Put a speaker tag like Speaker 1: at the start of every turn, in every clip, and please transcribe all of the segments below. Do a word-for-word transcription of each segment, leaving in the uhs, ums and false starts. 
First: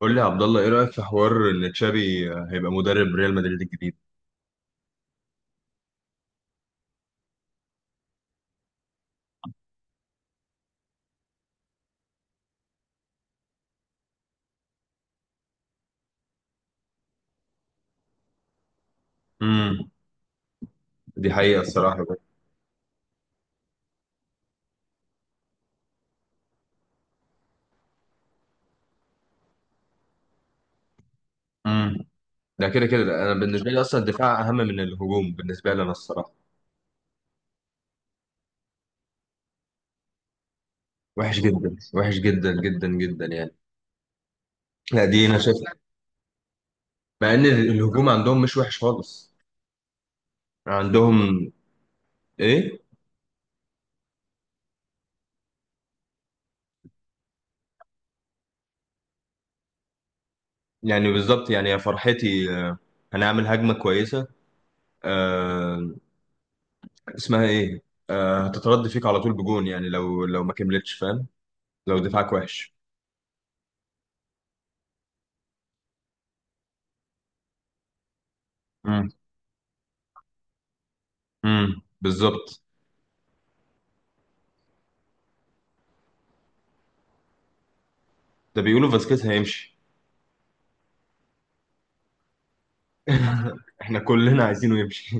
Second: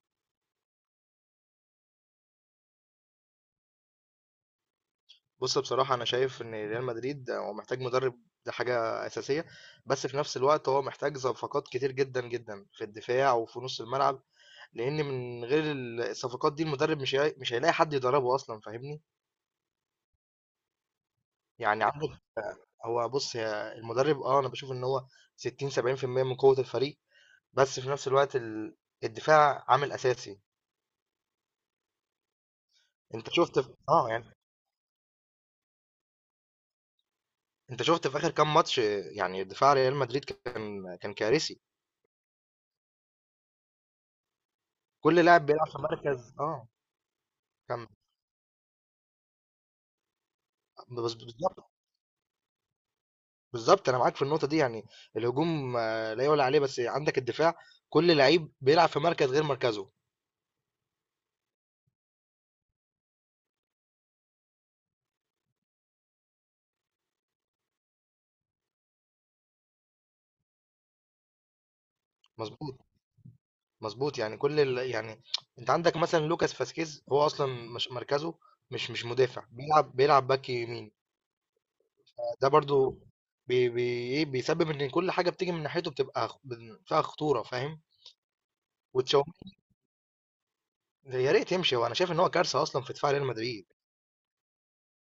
Speaker 1: قول لي يا عبد الله، ايه رايك في حوار ان تشابي هيبقى مدرب ريال مدريد الجديد؟
Speaker 2: بُص، بصراحة أنا شايف إن ريال مدريد هو محتاج مدرب. دي حاجة أساسية، بس في نفس الوقت هو محتاج صفقات كتير جدًا، جدًا في الدفاع وفي نُص الملعب، لإن من غير ال الصفقات دي المدرب مش هي مش هيلاقي حد يدربه أصلًا، فاهمني؟
Speaker 1: امم دي حقيقه
Speaker 2: يعني
Speaker 1: الصراحه
Speaker 2: عندك
Speaker 1: بقى.
Speaker 2: هو بُص هي المدرب، آه، أنا باشوف إن هو ستين، سبعين في المية من قوة الفريق، بس في نفس الوقت ال الدفاع عامل أساسي.
Speaker 1: امم ده كده كده ده.
Speaker 2: أنت
Speaker 1: انا
Speaker 2: شُفت ف
Speaker 1: بالنسبه لي اصلا
Speaker 2: آه، يعني
Speaker 1: الدفاع اهم من الهجوم بالنسبه لي انا الصراحه.
Speaker 2: أنت شُفت في آخر كام ماتش، يعني دفاع ريال مدريد كان كان
Speaker 1: وحش
Speaker 2: كارثي.
Speaker 1: جدا، وحش جدا جدا جدا يعني. لا،
Speaker 2: كل
Speaker 1: دي انا
Speaker 2: لاعب
Speaker 1: شايف.
Speaker 2: بيلعب في مركز، آه،
Speaker 1: مع ان
Speaker 2: كان.
Speaker 1: الهجوم عندهم مش وحش خالص.
Speaker 2: بس
Speaker 1: عندهم.
Speaker 2: بالظبط،
Speaker 1: ايه.
Speaker 2: بالظبط انا معاك في النقطه دي، يعني الهجوم، آه، لا يعلى عليه، بس عندك الدفاع، كل لعيب بيلعب في مركز غير مركزه.
Speaker 1: يعني بالظبط، يعني يا فرحتي، آه، هنعمل هجمه كويسه. آه. اسمها ايه؟ آه هتترد فيك على طول بجون، يعني لو لو ما كملتش، فاهم؟ لو دفاعك وحش.
Speaker 2: مظبوط مظبوط، يعني كل ال... يعني انت عندك مثلا لوكاس فاسكيز، هو اصلا مش مركزه، مش مش مدافع، بيلعب بيلعب باك يمين.
Speaker 1: امم
Speaker 2: ده
Speaker 1: بالظبط.
Speaker 2: برضو بي بي إيه، بيسبب ان كل حاجه بتيجي من ناحيته بتبقى خ- بن- فيها خطوره، فاهم؟
Speaker 1: ده بيقولوا فاسكيز
Speaker 2: وتشاوميني،
Speaker 1: هيمشي.
Speaker 2: يا ريت يمشي، وانا شايف ان هو كارثه اصلا في دفاع ريال مدريد.
Speaker 1: احنا كلنا عايزينه يمشي.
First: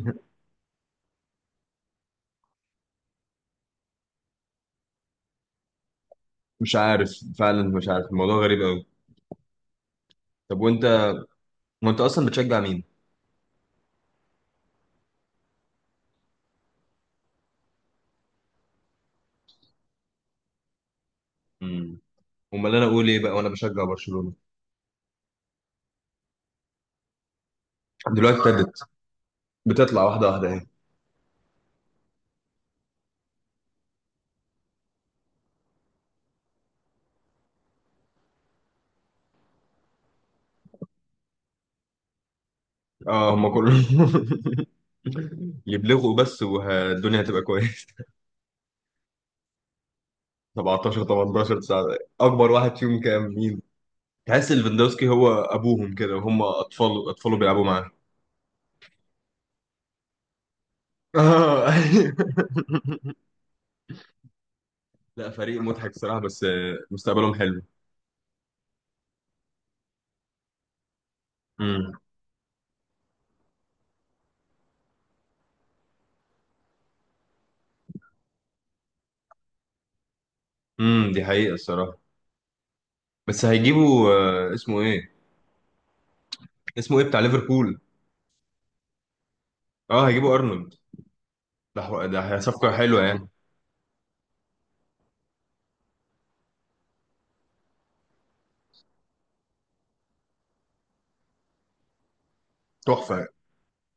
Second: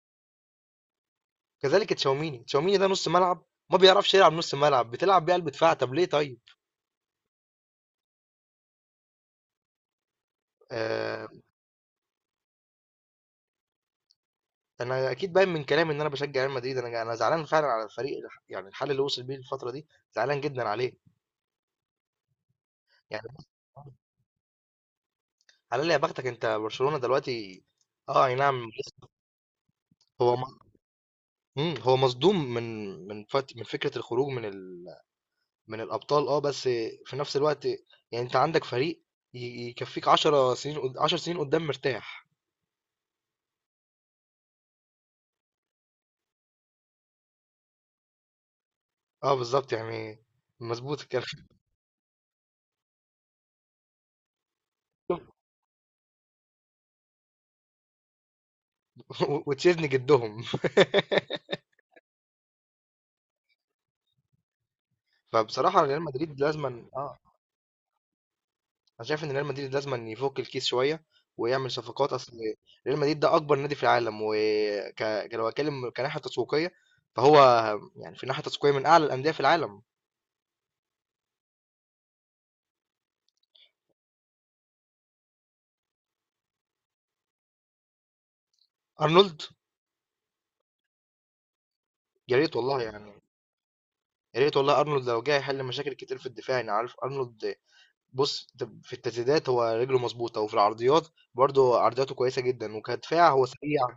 Speaker 2: كذلك تشاوميني، تشاوميني ده نص ملعب ما بيعرفش يلعب، نص ملعب بتلعب بيه قلب دفاع، طب ليه؟ طيب،
Speaker 1: مش عارف. فعلا مش عارف، الموضوع غريب قوي. طب وانت.
Speaker 2: آه،
Speaker 1: وانت اصلا بتشجع مين؟
Speaker 2: انا اكيد باين من كلامي ان انا بشجع ريال مدريد، انا انا زعلان فعلا على الفريق، يعني الحل اللي وصل بيه الفتره دي، زعلان جدا عليه.
Speaker 1: امم. امال انا اقول ايه
Speaker 2: يعني
Speaker 1: بقى وانا بشجع برشلونة؟
Speaker 2: على يا بختك، انت برشلونه دلوقتي. اه، اي
Speaker 1: دلوقتي
Speaker 2: نعم.
Speaker 1: ابتدت. بتطلع واحده
Speaker 2: هو
Speaker 1: واحده
Speaker 2: م...
Speaker 1: اهي.
Speaker 2: مم، هو مصدوم من من فت... من فكره الخروج من ال... من الابطال. اه بس في نفس الوقت، يعني انت عندك فريق، ي- يكفيك عشر سنين، قد- عشر سنين قدام مرتاح.
Speaker 1: اه، هم كلهم. يبلغوا بس والدنيا هتبقى كويسه.
Speaker 2: اه، بالظبط، يعني مظبوت
Speaker 1: سبعتاشر
Speaker 2: الكلام.
Speaker 1: تمنتاشر تسعة. اكبر واحد فيهم كام، مين؟ تحس ليفاندوسكي هو ابوهم كده، وهم اطفال، اطفاله بيلعبوا معاه.
Speaker 2: وتشيزني جدهم.
Speaker 1: اه. لا، فريق
Speaker 2: فبصراحه
Speaker 1: مضحك
Speaker 2: ريال
Speaker 1: صراحة،
Speaker 2: مدريد
Speaker 1: بس آه،
Speaker 2: لازما، اه
Speaker 1: مستقبلهم حلو.
Speaker 2: انا شايف ان ريال مدريد لازم أن يفك الكيس شويه ويعمل
Speaker 1: امم.
Speaker 2: صفقات اصل. ريال مدريد ده اكبر نادي في العالم، وك لو اتكلم كناحيه تسويقيه، فهو يعني في ناحيه تسويقيه من اعلى الانديه في العالم.
Speaker 1: امم دي حقيقة الصراحة. بس هيجيبوا. آه، اسمه ايه؟ اسمه ايه بتاع ليفربول؟
Speaker 2: ارنولد.
Speaker 1: اه، هيجيبوا ارنولد. ده حو-
Speaker 2: يا
Speaker 1: ده
Speaker 2: ريت
Speaker 1: صفقة
Speaker 2: والله
Speaker 1: حلوة
Speaker 2: يعني
Speaker 1: يعني.
Speaker 2: يا ريت والله ارنولد لو جه يحل مشاكل كتير في الدفاع. انا عارف ارنولد. بص، ده في التسديدات هو رجله مظبوطه، وفي العرضيات برضه عرضياته كويسه جدا،
Speaker 1: تحفة.
Speaker 2: وكدفاع هو سريع.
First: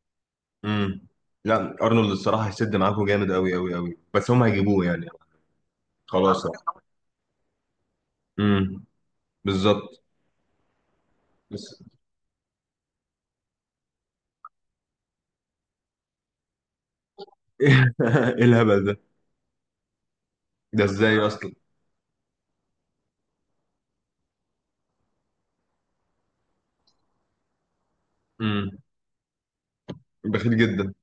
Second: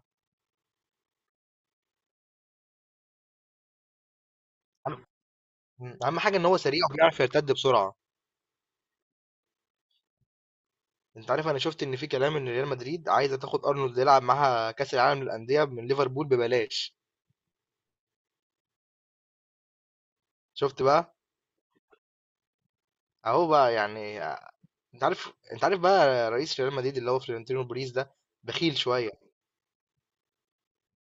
Speaker 1: امم. لا. ارنولد الصراحة هيسد معاكم جامد، قوي قوي قوي، بس هم هيجيبوه يعني؟
Speaker 2: أهم أهم حاجه ان
Speaker 1: خلاص.
Speaker 2: هو سريع وبيعرف يرتد بسرعه.
Speaker 1: امم. بالظبط.
Speaker 2: انت عارف، انا
Speaker 1: بس.
Speaker 2: شفت ان في كلام ان ريال مدريد عايزه تاخد ارنولد يلعب معاها كاس العالم للانديه من ليفربول ببلاش.
Speaker 1: ايه الهبل ده؟
Speaker 2: شفت
Speaker 1: ده
Speaker 2: بقى؟
Speaker 1: ازاي اصلا؟
Speaker 2: اهو بقى يعني. انت عارف انت عارف بقى رئيس ريال مدريد اللي هو فلورنتينو بيريز ده بخيل
Speaker 1: امم.
Speaker 2: شويه.
Speaker 1: بخيل جدا.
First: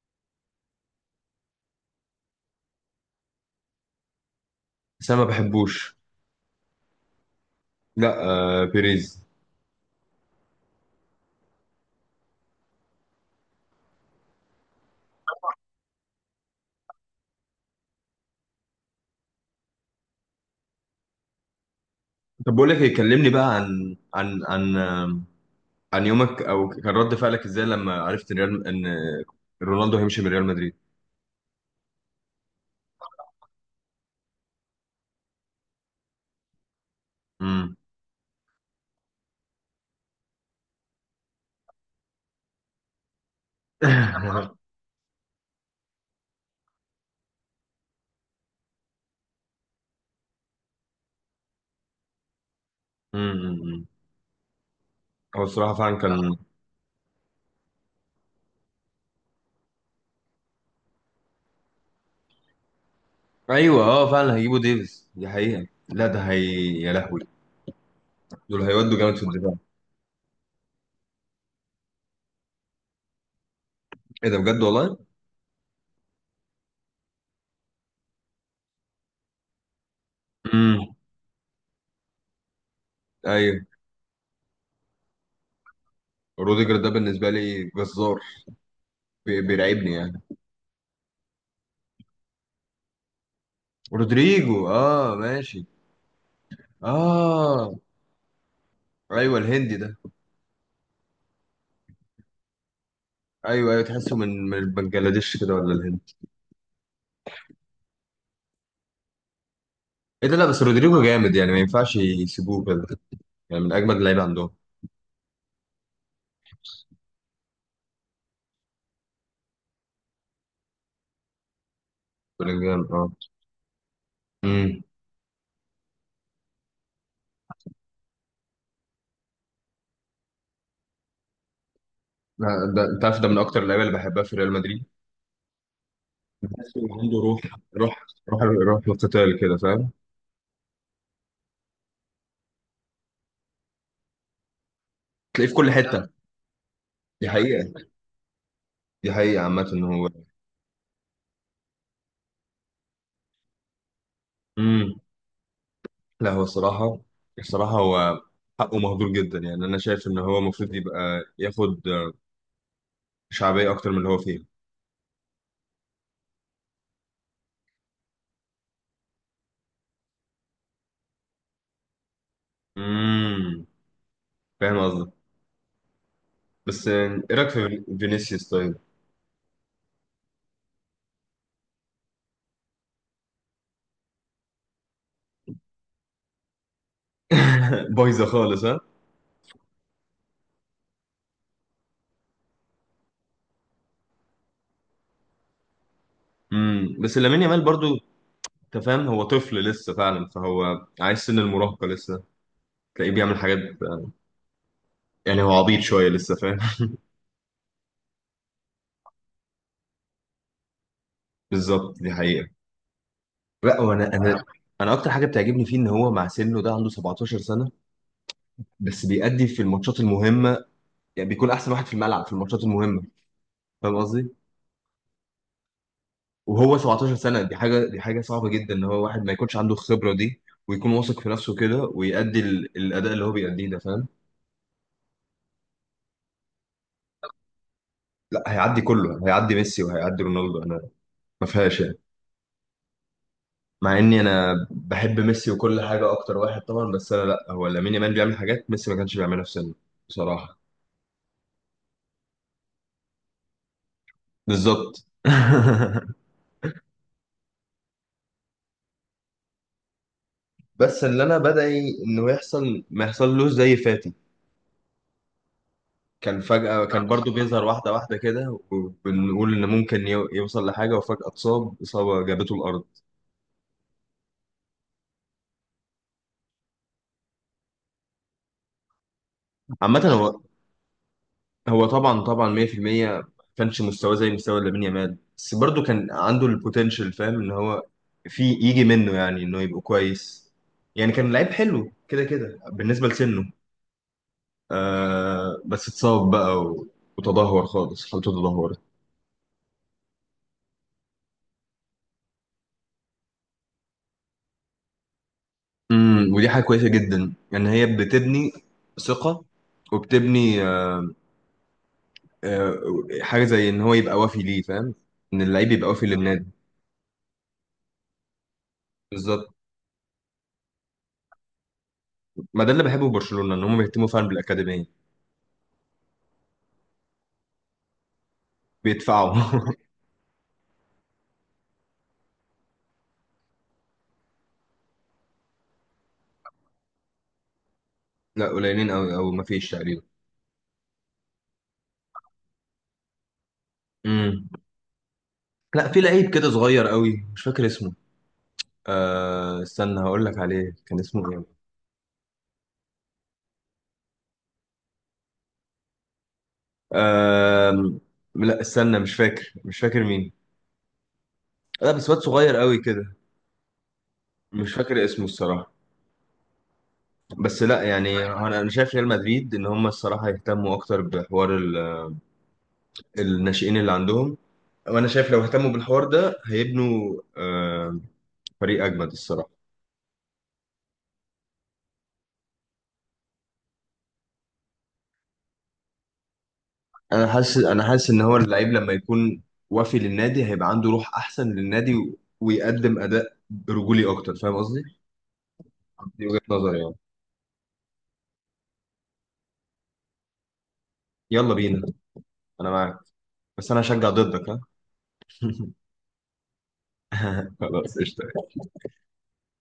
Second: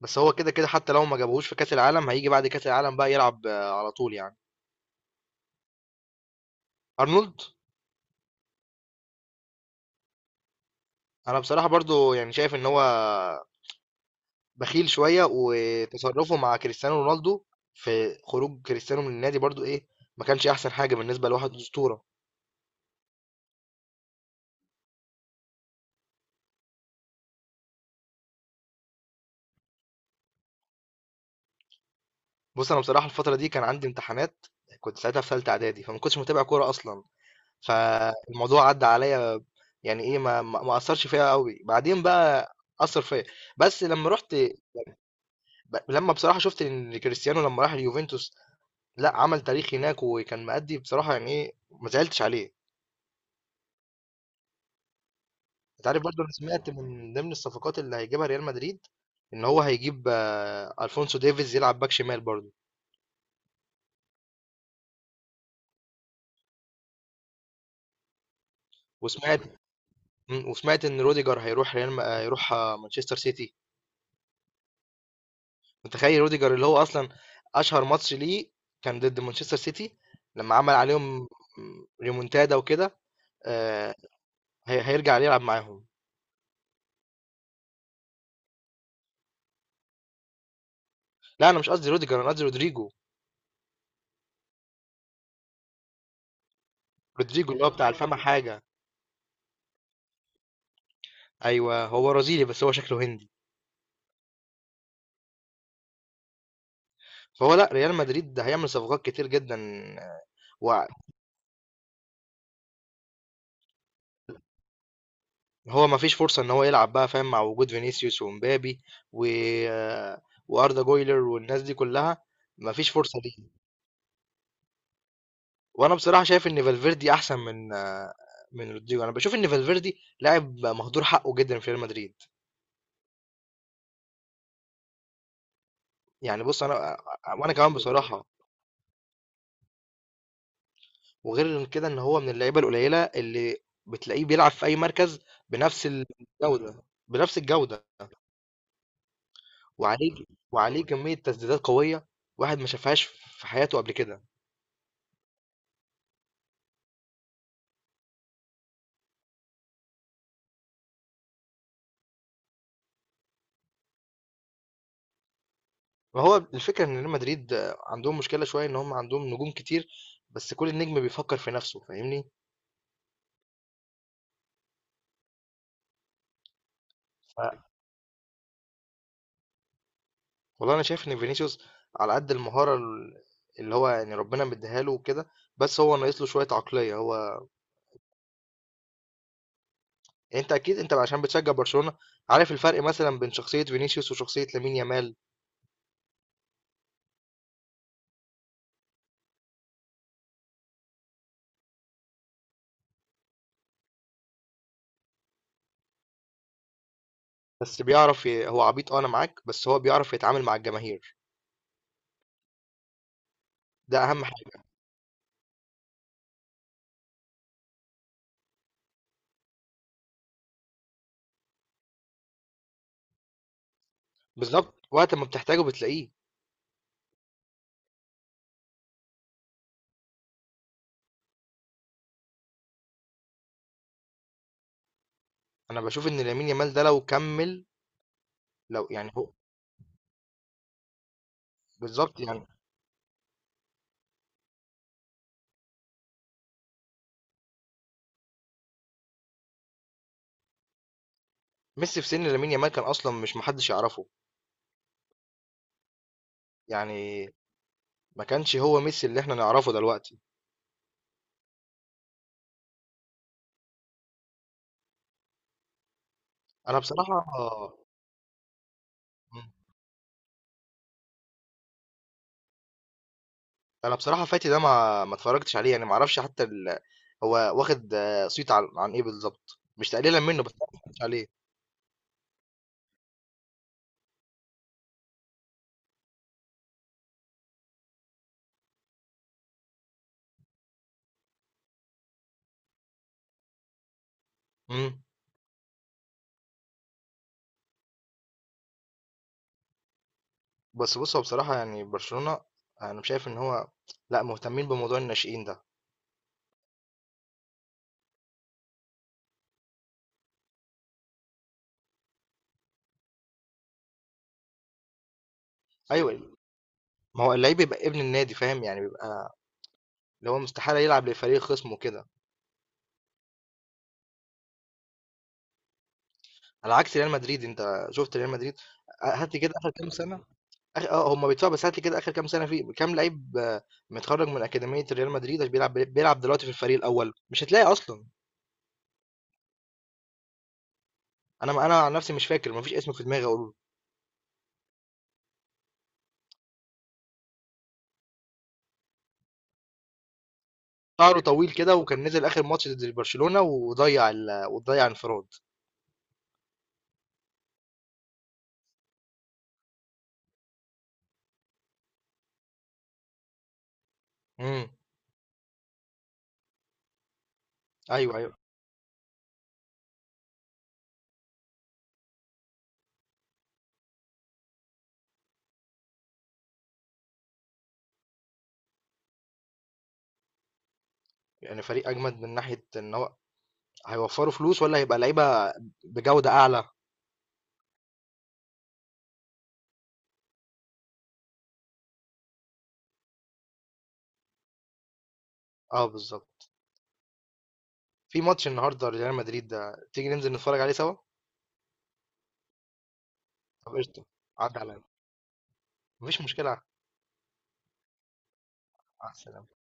Speaker 2: بس هو كده كده، حتى لو ما جابهوش في كاس العالم هيجي بعد كاس العالم بقى يلعب، آه، على طول يعني.
Speaker 1: بس انا ما بحبوش.
Speaker 2: ارنولد.
Speaker 1: لا. آه بيريز.
Speaker 2: انا بصراحه برضو يعني شايف ان هو بخيل شويه، وتصرفه مع كريستيانو رونالدو في خروج كريستيانو من النادي برضو، ايه، ما كانش احسن حاجه بالنسبه لواحد اسطوره.
Speaker 1: طب بقول لك إيه، كلمني بقى عن عن عن آه، عن يومك، او كان رد فعلك ازاي لما عرفت ان ريال ان رونالدو هيمشي من ريال مدريد.
Speaker 2: بص، انا بصراحه الفتره دي كان عندي امتحانات، كنت ساعتها في ثالثه اعدادي، فما كنتش متابع كوره اصلا،
Speaker 1: امم.
Speaker 2: فالموضوع عدى عليا. يعني ايه، ما ما ما اثرش فيا قوي. بعدين بقى اثر فيا، بس لما رحت، ب- لما بصراحه شفت ان كريستيانو لما راح اليوفنتوس، لا عمل تاريخ هناك وكان مأدي بصراحه، يعني ايه، ما زعلتش عليه.
Speaker 1: امم. هو الصراحه
Speaker 2: انت
Speaker 1: فعلا
Speaker 2: عارف برضه، انا
Speaker 1: كان.
Speaker 2: سمعت من ضمن الصفقات اللي هيجيبها ريال مدريد ان هو هيجيب، آه، الفونسو ديفيز يلعب باك شمال برضه.
Speaker 1: ايوه، اه، فعلا هيجيبوا ديفيز، دي حقيقه، لا ده هي. يا لهوي. دول هيودوا جامد في
Speaker 2: وسمعت
Speaker 1: الدفاع.
Speaker 2: مم، وسمعت ان روديجر هيروح ريال م- آه، هيروح آه، مانشستر سيتي.
Speaker 1: ايه ده، بجد والله؟
Speaker 2: متخيل روديجر اللي هو اصلا اشهر ماتش ليه كان ضد مانشستر سيتي، لما عمل
Speaker 1: امم.
Speaker 2: عليهم ريمونتادا وكده.
Speaker 1: ايوه.
Speaker 2: آه، هي- هيرجع يلعب معاهم.
Speaker 1: روديجر ده بالنسبه لي جزار. بي- بيرعبني يعني.
Speaker 2: لا، انا مش قصدي روديجر، انا قصدي رودريجو.
Speaker 1: رودريجو، اه، ماشي.
Speaker 2: رودريجو اللي هو
Speaker 1: اه.
Speaker 2: بتاع الفم حاجه.
Speaker 1: ايوه، الهندي ده.
Speaker 2: ايوه، هو برازيلي بس هو شكله هندي.
Speaker 1: ايوه، ايوه، تحسه من من بنجلاديش كده ولا الهند؟
Speaker 2: فهو، لا ريال مدريد ده هيعمل صفقات كتير جدا. آه،
Speaker 1: ايه ده، لا بس رودريجو جامد يعني، ما ينفعش يسيبوه كده. يعني من اجمد اللعيبه عندهم.
Speaker 2: وهو ما فيش فرصه ان هو يلعب بقى، فاهم، مع وجود فينيسيوس ومبابي و، آه، واردا جويلر والناس دي كلها. ما
Speaker 1: بلينجهام،
Speaker 2: فيش
Speaker 1: اه.
Speaker 2: فرصه ليه.
Speaker 1: امم.
Speaker 2: وانا بصراحه شايف ان فالفيردي احسن من، آه، من رودريجو. انا بشوف ان فالفيردي لاعب مهدور حقه جدا في ريال مدريد.
Speaker 1: لا، ده انت عارف، ده من اكتر اللعيبه اللي بحبها في ريال مدريد.
Speaker 2: يعني بص
Speaker 1: بحس إن
Speaker 2: انا.
Speaker 1: عنده روح.
Speaker 2: وانا كمان
Speaker 1: روح،
Speaker 2: بصراحه،
Speaker 1: روح، روح القتال كده، فاهم؟
Speaker 2: وغير إن كده ان هو من اللعيبه القليله اللي بتلاقيه بيلعب في اي مركز
Speaker 1: تلاقيه في كل
Speaker 2: بنفس
Speaker 1: حته.
Speaker 2: الجوده،
Speaker 1: دي
Speaker 2: بنفس الجوده.
Speaker 1: حقيقه. دي حقيقه عامه ان هو.
Speaker 2: وعليه وعليه كميه تسديدات قويه واحد ما شافهاش في حياته قبل كده.
Speaker 1: امم. لا، هو الصراحه. الصراحه هو. حقه مهدور جدا يعني، انا شايف ان هو المفروض يبقى، ياخد شعبيه اكتر من اللي هو فيه.
Speaker 2: وهو الفكره ان ريال مدريد، آه، عندهم مشكله شويه ان هم عندهم نجوم كتير، بس كل نجم بيفكر في نفسه، فاهمني؟
Speaker 1: امم. فاهم قصدك. بس آه، ايه رايك في فينيسيوس طيب؟
Speaker 2: والله انا شايف ان فينيسيوس على قد المهاره ال- اللي هو يعني ربنا مديها له وكده، بس هو ناقص له شويه عقليه. هو
Speaker 1: بايظه خالص، ها.
Speaker 2: يعني، انت اكيد، انت عشان بتشجع برشلونه، عارف الفرق مثلا بين شخصيه فينيسيوس وشخصيه لامين يامال.
Speaker 1: امم بس لامين يامال برضو. انت فاهم، هو طفل لسه فعلا، فهو عايز سن المراهقه لسه. تلاقيه بيعمل حاجات. يعني هو عبيط شويه لسه، فاهم؟
Speaker 2: بس بيعرف ي... هو عبيط، اه، انا معاك، بس هو بيعرف يتعامل مع الجماهير.
Speaker 1: بالظبط، دي حقيقه. لا،
Speaker 2: ده
Speaker 1: وانا
Speaker 2: اهم
Speaker 1: انا
Speaker 2: حاجه.
Speaker 1: انا اكتر حاجه بتعجبني فيه ان هو مع سنه ده عنده سبعتاشر سنه. بس بيأدي في الماتشات المهمه. يعني بيكون احسن واحد في الملعب في الماتشات المهمه. فاهم قصدي.
Speaker 2: بالظبط، وقت ما بتحتاجه بتلاقيه.
Speaker 1: وهو سبعة عشر سنه، دي حاجه دي حاجه صعبه جدا ان هو واحد ما يكونش عنده الخبره دي، ويكون واثق في نفسه كده ويأدي ال- الاداء اللي هو بيأديه ده، فاهم؟
Speaker 2: انا بشوف ان لامين يامال ده لو كمل،
Speaker 1: لا، هيعدي
Speaker 2: لو يعني
Speaker 1: كله،
Speaker 2: هو
Speaker 1: هيعدي ميسي وهيعدي رونالدو، انا. ما فيهاش يعني.
Speaker 2: بالظبط يعني.
Speaker 1: مع اني انا بحب ميسي وكل حاجه اكتر واحد طبعا، بس انا، لا، هو لامين يامال بيعمل حاجات ميسي ما كانش بيعملها في سنه. بصراحه.
Speaker 2: ميسي في سن لامين يامال كان اصلا مش، محدش يعرفه،
Speaker 1: بالظبط.
Speaker 2: يعني ما كانش هو ميسي اللي احنا نعرفه دلوقتي.
Speaker 1: بس اللي انا بدعي انه يحصل ما يحصلوش زي فاتي. كان
Speaker 2: انا
Speaker 1: فجأة كان
Speaker 2: بصراحه
Speaker 1: برضو بيظهر واحدة واحدة كده وبنقول إن ممكن يو- يوصل لحاجة، وفجأة اتصاب إصابة جابته الأرض.
Speaker 2: انا بصراحه فاتي ده ما ما اتفرجتش عليه، يعني ما اعرفش حتى ال... هو واخد، آه، صيت عن عن ايه بالظبط، مش
Speaker 1: عامة
Speaker 2: تقليلا
Speaker 1: هو،
Speaker 2: منه، بس أنا ما اتفرجتش عليه.
Speaker 1: هو طبعا طبعا مية في المية، ما كانش مستواه زي مستوى لامين يامال، بس برضه كان عنده البوتنشال، فاهم ان هو في يجي منه يعني انه يبقى كويس. يعني كان لعيب حلو كده كده بالنسبه لسنه.
Speaker 2: امم.
Speaker 1: آه بس اتصاب بقى و- وتدهور خالص، حالته تدهورت.
Speaker 2: بس بص هو بصراحه يعني برشلونه، انا شايف ان هو لا، مهتمين بموضوع الناشئين ده.
Speaker 1: امم ودي حاجه كويسه جدا ان هي بتبني ثقه، وبتبني آه آه، حاجه زي ان هو يبقى وافي ليه، فاهم؟ ان اللعيب يبقى وافي
Speaker 2: ايوه،
Speaker 1: للنادي.
Speaker 2: ما هو اللعيب بيبقى ابن النادي، فاهم، يعني بيبقى
Speaker 1: بالظبط.
Speaker 2: اللي هو مستحاله يلعب لفريق خصمه كده.
Speaker 1: ما ده اللي بحبه في برشلونه، ان هم بيهتموا فعلا بالاكاديميه.
Speaker 2: على عكس ريال مدريد، انت شفت ريال مدريد؟ آه، هات
Speaker 1: بيدفعوا.
Speaker 2: لي كده اخر كام سنه، آخر- اه هم بيدفعوا، بس هات لي كده اخر كام سنه في كام لعيب، آه، متخرج من اكاديميه ريال مدريد بيلعب بيلعب دلوقتي في الفريق الاول. مش هتلاقي اصلا.
Speaker 1: لا، قليلين قوي او مفيش تقريبا.
Speaker 2: أنا، ما أنا عن نفسي مش فاكر، ما فيش اسم في دماغي أقوله.
Speaker 1: امم. لا، في لعيب كده صغير قوي، مش فاكر اسمه. آه استنى هقول لك عليه، كان
Speaker 2: شعره
Speaker 1: اسمه ايه؟
Speaker 2: طويل كده وكان نزل آخر ماتش ضد برشلونة وضيع ال... وضيع انفراد.
Speaker 1: آه لا، استنى، مش فاكر مش فاكر مين. لا بس واد صغير قوي كده.
Speaker 2: امم.
Speaker 1: مش فاكر اسمه الصراحة. بس لا
Speaker 2: أيوه،
Speaker 1: يعني
Speaker 2: أيوه.
Speaker 1: انا أنا شايف ريال مدريد ان هم الصراحة يهتموا اكتر بحوار ال- الناشئين اللي عندهم. وانا شايف لو اهتموا بالحوار ده هيبنوا آه فريق اجمد الصراحة.
Speaker 2: يعني فريق أجمد من ناحية إن هو هيوفروا فلوس، ولا هيبقى لعيبة بجودة أعلى.
Speaker 1: انا حاسس انا حاسس ان هو اللعيب لما يكون وافي للنادي هيبقى عنده روح احسن للنادي و- ويقدم اداء رجولي اكتر، فاهم قصدي.
Speaker 2: أه،
Speaker 1: دي وجهة
Speaker 2: بالظبط.
Speaker 1: نظري يعني.
Speaker 2: في ماتش النهاردة ريال مدريد، ده تيجي ننزل نتفرج عليه سوا؟
Speaker 1: يلا بينا. انا معاك. بس
Speaker 2: طب
Speaker 1: انا
Speaker 2: قشطة.
Speaker 1: هشجع ضدك،
Speaker 2: عدى
Speaker 1: ها.
Speaker 2: عليا، مفيش مشكلة.
Speaker 1: خلاص، قشطة.
Speaker 2: على السلامة.